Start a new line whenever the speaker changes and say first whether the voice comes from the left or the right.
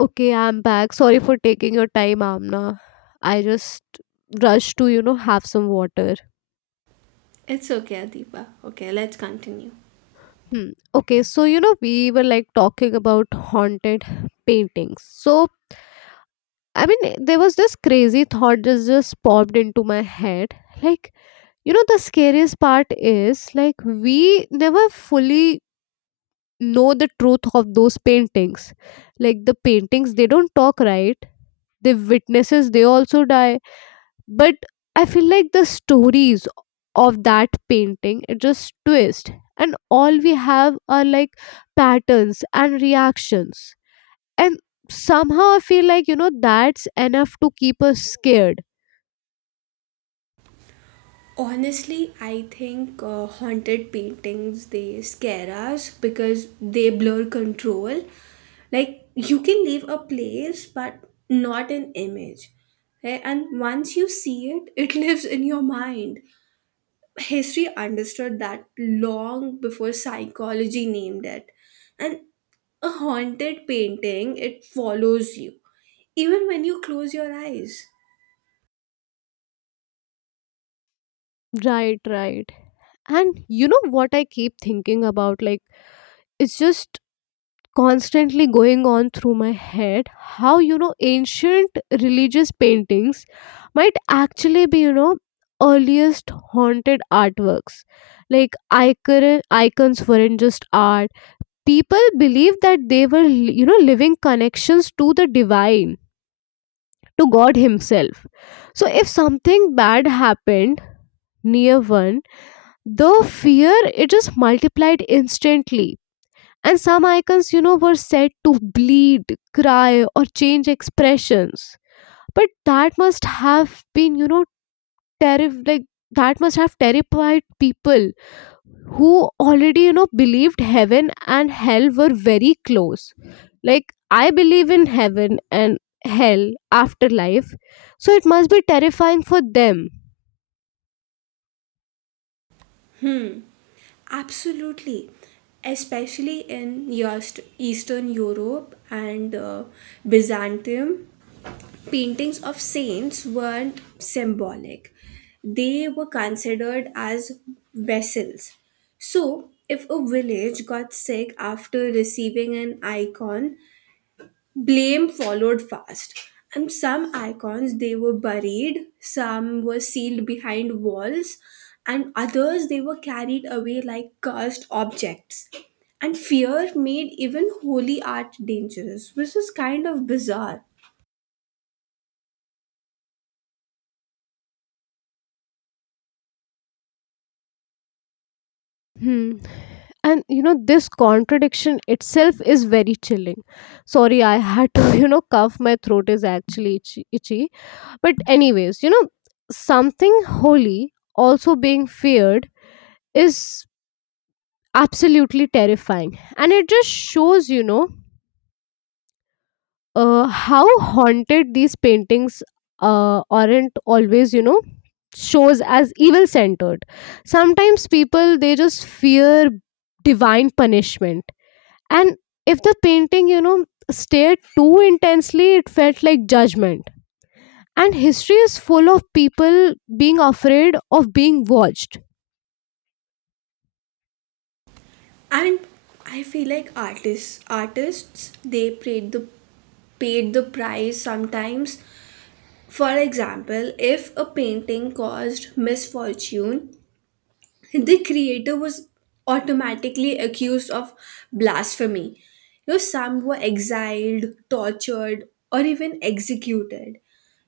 left: Okay, I'm back. Sorry for taking your time, Amna. I just rushed to, have some water.
right: It's okay, Adiba. Okay, let's continue.
left: Hmm. Okay, we were talking about haunted paintings. I mean, there was this crazy thought that just popped into my head. Like, the scariest part is we never fully know the truth of those paintings. Like, the paintings, they don't talk, right? The witnesses, they also die, but I feel like the stories of that painting, it just twist, and all we have are like patterns and reactions, and somehow I feel like, that's enough to keep us scared.
right: Honestly, I think haunted paintings they scare us because they blur control. Like you can leave a place but not an image. Right? And once you see it, it lives in your mind. History understood that long before psychology named it. And a haunted painting, it follows you even when you close your eyes.
left: Right, right. And you know what I keep thinking about, like it's just constantly going on through my head, how, ancient religious paintings might actually be, earliest haunted artworks. Like icons weren't just art. People believed that they were, living connections to the divine, to god himself. So if something bad happened near one, the fear, it just multiplied instantly. And some icons, were said to bleed, cry, or change expressions. But that must have been, terrif- like that must have terrified people who already, believed heaven and hell were very close. Like, I believe in heaven and hell, afterlife, so it must be terrifying for them.
right: Absolutely, especially in Eastern Europe and Byzantium, paintings of saints weren't symbolic. They were considered as vessels. So, if a village got sick after receiving an icon, blame followed fast, and some icons they were buried, some were sealed behind walls, and others they were carried away like cursed objects. And fear made even holy art dangerous, which is kind of bizarre.
left: Hmm. And you know, this contradiction itself is very chilling. Sorry, I had to cough. My throat is actually itchy, itchy. But anyways, you know, something holy also being feared is absolutely terrifying, and it just shows, how haunted these paintings aren't always, shows as evil centered. Sometimes people, they just fear divine punishment. And if the painting, stared too intensely, it felt like judgment. And history is full of people being afraid of being watched.
right: And I feel like artists they paid the price sometimes. For example, if a painting caused misfortune, the creator was automatically accused of blasphemy. You know, some were exiled, tortured, or even executed.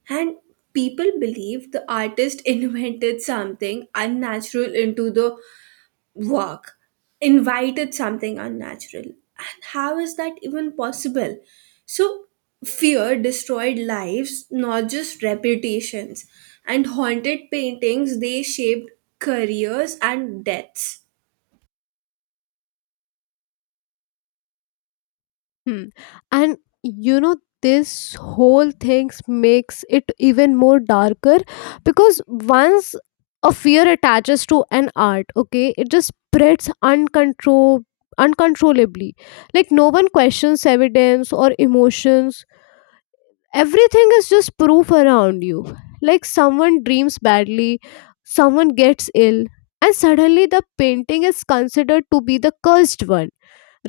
right: And people believe the artist invented something unnatural into the work, invited something unnatural. And how is that even possible? So, fear destroyed lives, not just reputations. And haunted paintings, they shaped careers and deaths.
left: Hmm. And you know, this whole thing makes it even more darker, because once a fear attaches to an art, okay, it just spreads uncontrol uncontrollably. Like no one questions evidence or emotions, everything is just proof around you. Like someone dreams badly, someone gets ill, and suddenly the painting is considered to be the cursed one,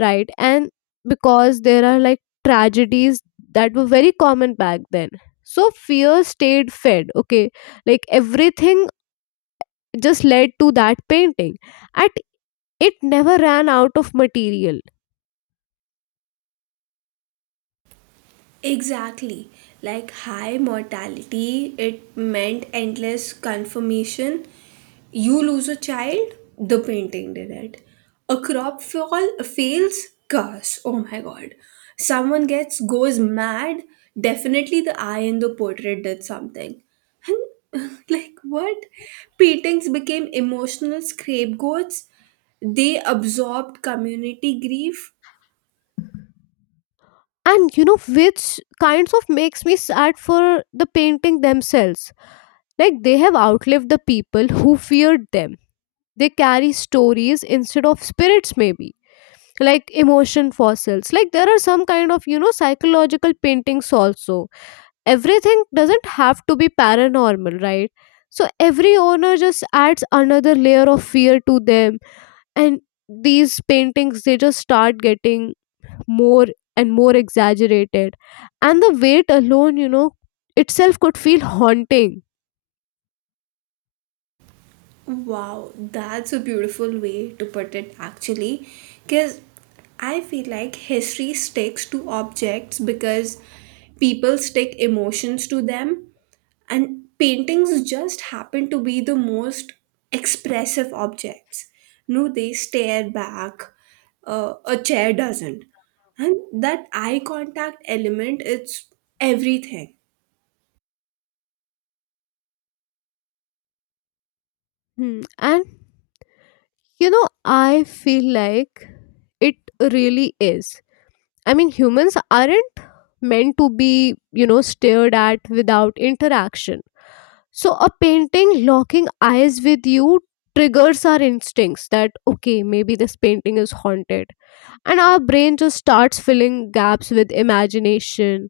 left: right? And because there are like tragedies that were very common back then, so fear stayed fed, okay, like everything just led to that painting at, it never ran out of material.
right: Exactly. Like high mortality, it meant endless confirmation. You lose a child, the painting did it. A crop fall fails, curse. Oh my god. Someone gets goes mad, definitely the eye in the portrait did something. And like what? Paintings became emotional scapegoats. They absorbed community grief.
left: And you know which kinds of makes me sad for the painting themselves. Like they have outlived the people who feared them. They carry stories instead of spirits, maybe. Like emotion fossils. Like there are some kind of, psychological paintings also. Everything doesn't have to be paranormal, right? So every owner just adds another layer of fear to them. And these paintings, they just start getting more and more exaggerated. And the weight alone, itself could feel haunting.
right: Wow, that's a beautiful way to put it actually. Because I feel like history sticks to objects because people stick emotions to them, and paintings just happen to be the most expressive objects. No, they stare back, a chair doesn't. And that eye contact element, it's everything.
left: Hmm. And you know, I feel like it really is. I mean, humans aren't meant to be, stared at without interaction. So, a painting locking eyes with you triggers our instincts that, okay, maybe this painting is haunted. And our brain just starts filling gaps with imagination,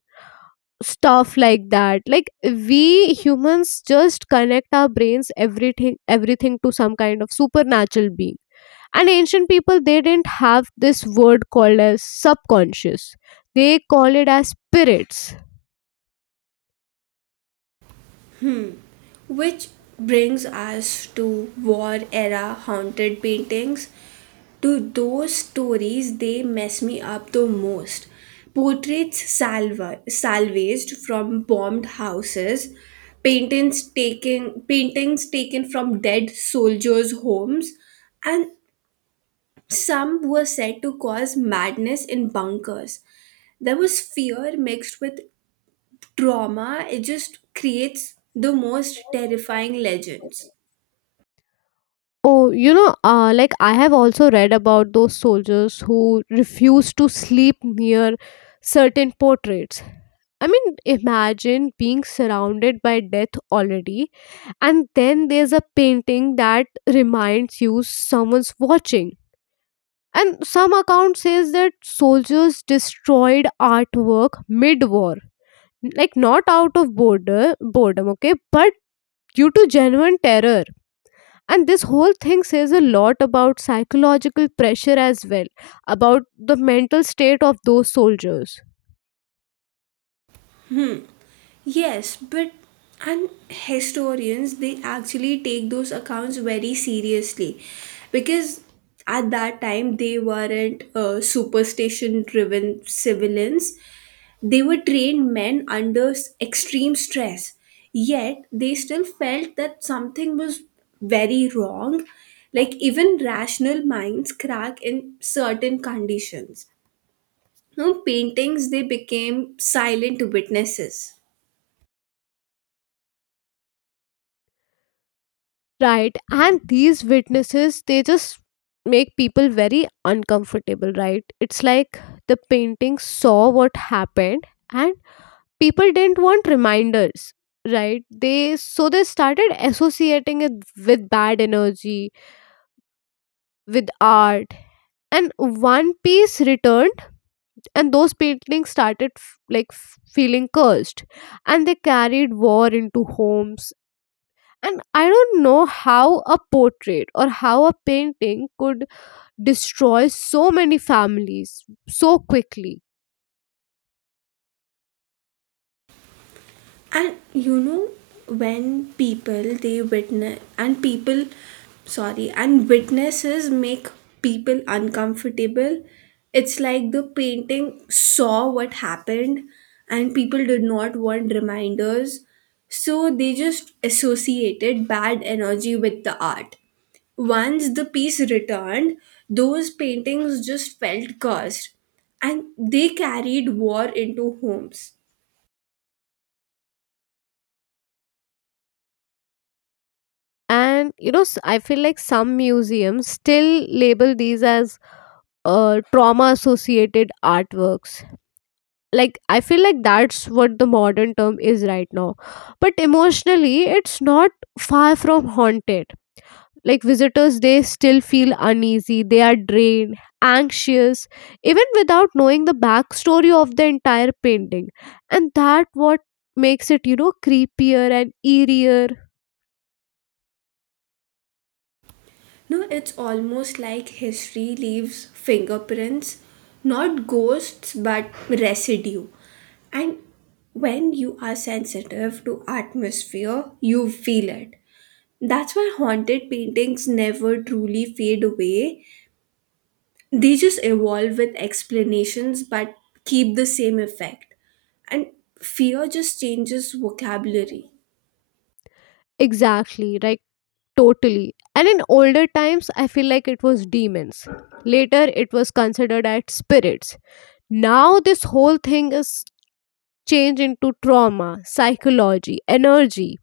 left: stuff like that. Like, we humans just connect our brains, everything to some kind of supernatural being, and ancient people, they didn't have this word called as subconscious. They call it as spirits.
right: Which brings us to war era haunted paintings. To those stories, they mess me up the most. Portraits salvaged from bombed houses, paintings taken from dead soldiers' homes, and some were said to cause madness in bunkers. There was fear mixed with trauma. It just creates the most terrifying legends.
left: Oh, like I have also read about those soldiers who refused to sleep near certain portraits. I mean, imagine being surrounded by death already, and then there's a painting that reminds you someone's watching. And some account says that soldiers destroyed artwork mid war, like not out of border boredom, okay, but due to genuine terror. And this whole thing says a lot about psychological pressure as well, about the mental state of those soldiers.
right: Hmm. Yes, but and historians they actually take those accounts very seriously because at that time they weren't superstition driven civilians. They were trained men under extreme stress. Yet they still felt that something was very wrong. Like even rational minds crack in certain conditions. You know, paintings they became silent witnesses.
left: Right, and these witnesses, they just make people very uncomfortable, right? It's like the painting saw what happened, and people didn't want reminders. Right, they, so they started associating it with bad energy, with art. And one piece returned, and those paintings started feeling cursed, and they carried war into homes. And I don't know how a portrait or how a painting could destroy so many families so quickly.
right: And you know when people, sorry, and witnesses make people uncomfortable, it's like the painting saw what happened and people did not want reminders, so they just associated bad energy with the art. Once the piece returned, those paintings just felt cursed and they carried war into homes.
left: And you know, I feel like some museums still label these as trauma associated artworks. Like I feel like that's what the modern term is right now, but emotionally it's not far from haunted. Like visitors, they still feel uneasy, they are drained, anxious, even without knowing the backstory of the entire painting. And that what makes it, creepier and eerier.
right: No, it's almost like history leaves fingerprints, not ghosts, but residue. And when you are sensitive to atmosphere, you feel it. That's why haunted paintings never truly fade away. They just evolve with explanations but keep the same effect. And fear just changes vocabulary.
left: Exactly, right. Totally. And in older times, I feel like it was demons. Later, it was considered as spirits. Now, this whole thing is changed into trauma, psychology, energy,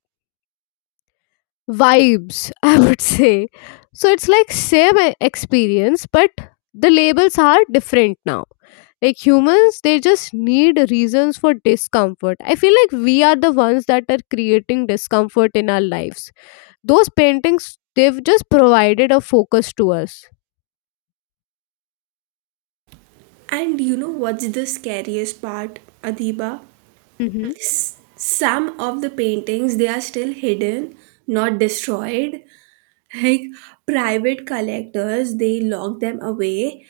left: vibes, I would say. So it's like experience, but the labels are different now. Like humans, they just need reasons for discomfort. I feel like we are the ones that are creating discomfort in our lives. Those paintings, they've just provided a focus to us.
right: And you know what's the scariest part, Adiba?
left: Hmm.
right: Some of the paintings they are still hidden, not destroyed. Like private collectors they lock them away,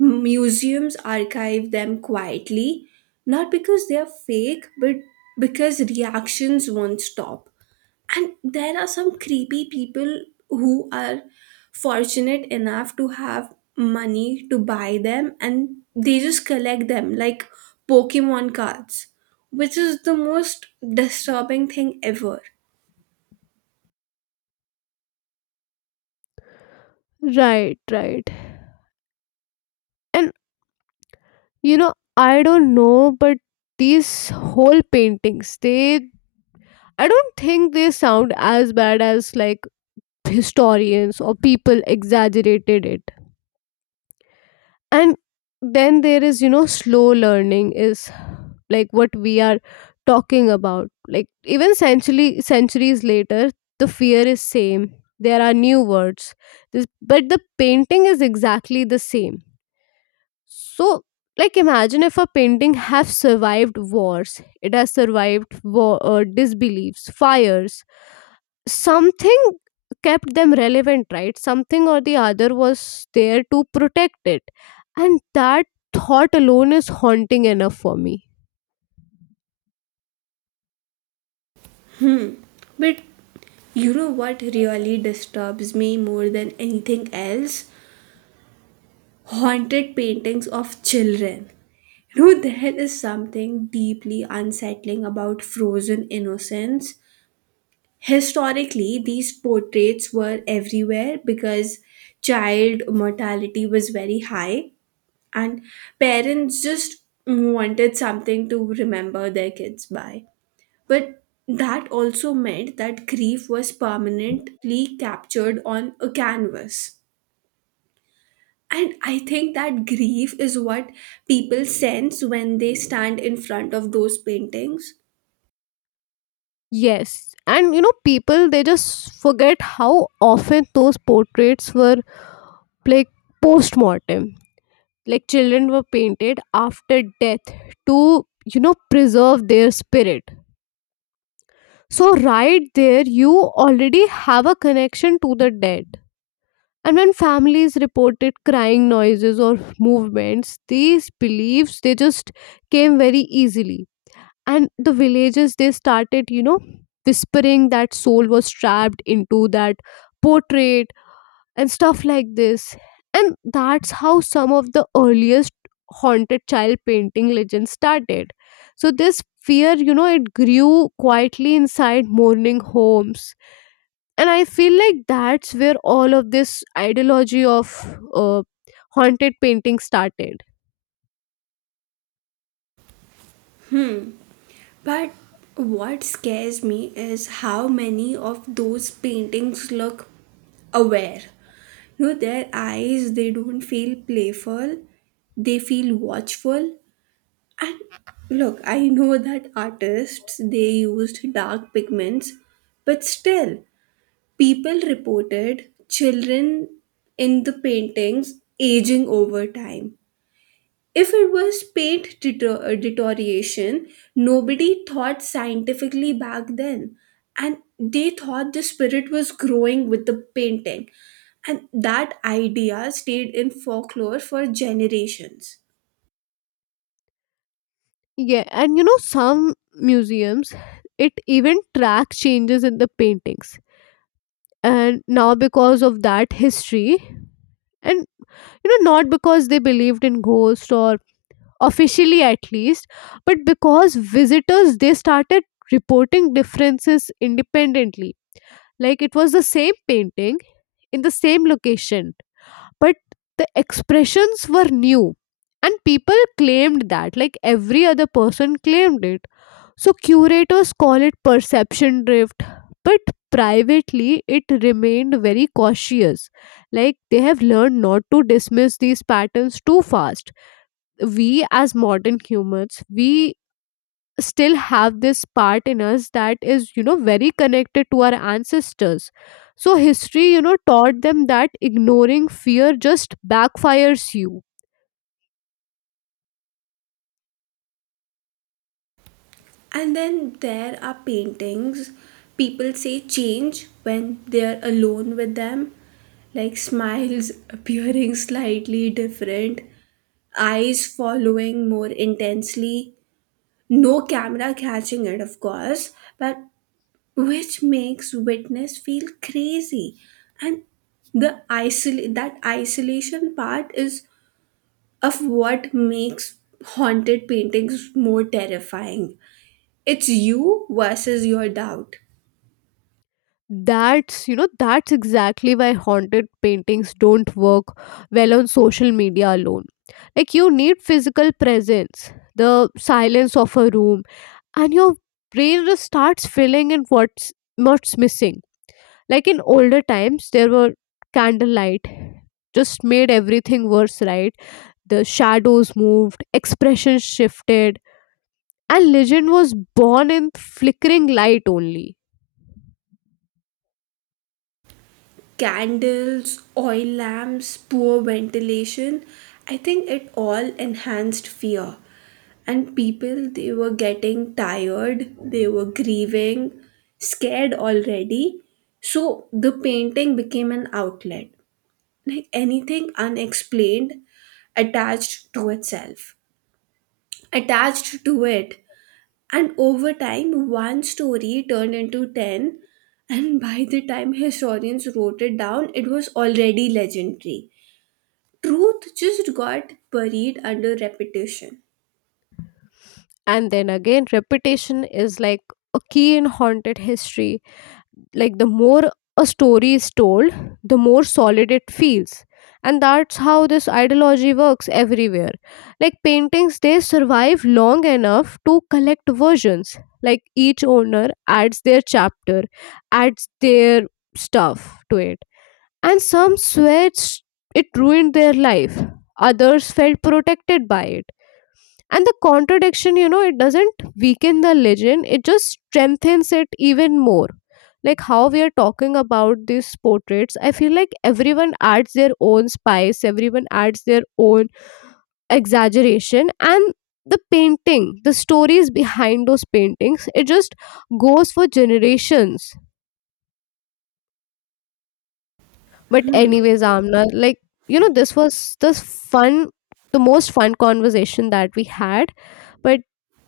right: museums archive them quietly, not because they are fake but because reactions won't stop. And there are some creepy people who are fortunate enough to have money to buy them, and they just collect them like Pokemon cards, which is the most disturbing thing ever.
left: Right, right. And you know, I don't know, but these whole paintings, they, I don't think they sound as bad as like historians or people exaggerated it. And then there is, slow learning is like what we are talking about. Like even century centuries later, the fear is same. There are new words, this, but the painting is exactly the same. So, like imagine if a painting have survived wars, it has survived war, disbeliefs, fires. Something kept them relevant, right? Something or the other was there to protect it, and that thought alone is haunting enough for me.
right: But you know what really disturbs me more than anything else? Haunted paintings of children. You know, there is something deeply unsettling about frozen innocence. Historically, these portraits were everywhere because child mortality was very high, and parents just wanted something to remember their kids by. But that also meant that grief was permanently captured on a canvas. And I think that grief is what people sense when they stand in front of those paintings.
left: Yes. And you know, people, they just forget how often those portraits were like post mortem. Like children were painted after death to, preserve their spirit. So right there you already have a connection to the dead. And when families reported crying noises or movements, these beliefs, they just came very easily, and the villagers, they started, whispering that soul was trapped into that portrait, and stuff like this. And that's how some of the earliest haunted child painting legends started. So this fear, it grew quietly inside mourning homes. And I feel like that's where all of this ideology of uh, haunted painting started.
right: But what scares me is how many of those paintings look aware. You know, their eyes, they don't feel playful, they feel watchful. And look, I know that artists, they used dark pigments, but still, people reported children in the paintings aging over time. If it was paint deterioration, nobody thought scientifically back then. And they thought the spirit was growing with the painting. And that idea stayed in folklore for generations.
left: Yeah, and you know, some museums, it even tracks changes in the paintings. And now, because of that history, and you know, not because they believed in ghosts or officially at least, but because visitors, they started reporting differences independently. Like it was the same painting in the same location, but the expressions were new. And people claimed that, like every other person claimed it. So curators call it perception drift, but privately it remained very cautious. Like they have learned not to dismiss these patterns too fast. We as modern humans, we still have this part in us that is, very connected to our ancestors. So history, taught them that ignoring fear just backfires you.
right: And then there are paintings people say change when they're alone with them, like smiles appearing slightly different, eyes following more intensely. No camera catching it, of course, but which makes witness feel crazy. And the that isolation part is of what makes haunted paintings more terrifying. It's you versus your doubt.
left: That's, that's exactly why haunted paintings don't work well on social media alone. Like you need physical presence, the silence of a room, and your brain just starts filling in what's missing. Like in older times, there were candlelight, just made everything worse, right? The shadows moved, expression shifted, and legend was born in flickering light only.
right: Candles, oil lamps, poor ventilation. I think it all enhanced fear. And people, they were getting tired, they were grieving, scared already. So the painting became an outlet, like anything unexplained attached to itself, attached to it, and over time, one story turned into 10, and by the time historians wrote it down, it was already legendary. Truth just got buried under repetition.
left: And then again, repetition is like a key in haunted history. Like the more a story is told, the more solid it feels. And that's how this ideology works everywhere. Like paintings, they survive long enough to collect versions. Like each owner adds their chapter, adds their stuff to it. And some it ruined their life, others felt protected by it. And the contradiction, it doesn't weaken the legend, it just strengthens it even more. Like how we are talking about these portraits, I feel like everyone adds their own spice, everyone adds their own exaggeration. And the painting, the stories behind those paintings, it just goes for generations. But anyways, Amna, like this was this fun, the most fun conversation that we had. But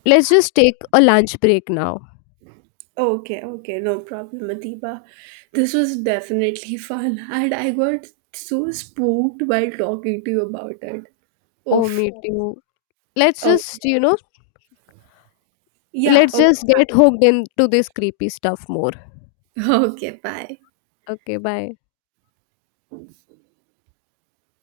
left: let's just take a lunch break now.
right: Okay, okay, no problem, Adiba. This was definitely fun, and I got so spooked while talking to you about it.
left: Oh,
right: Oof.
left: me too. Let's
right: Okay.
left: just you know,
right: Yeah,
left: let's
right: okay,
left: just
right: bye.
left: get hooked into this creepy stuff more.
right: Okay, bye.
left: Okay, bye.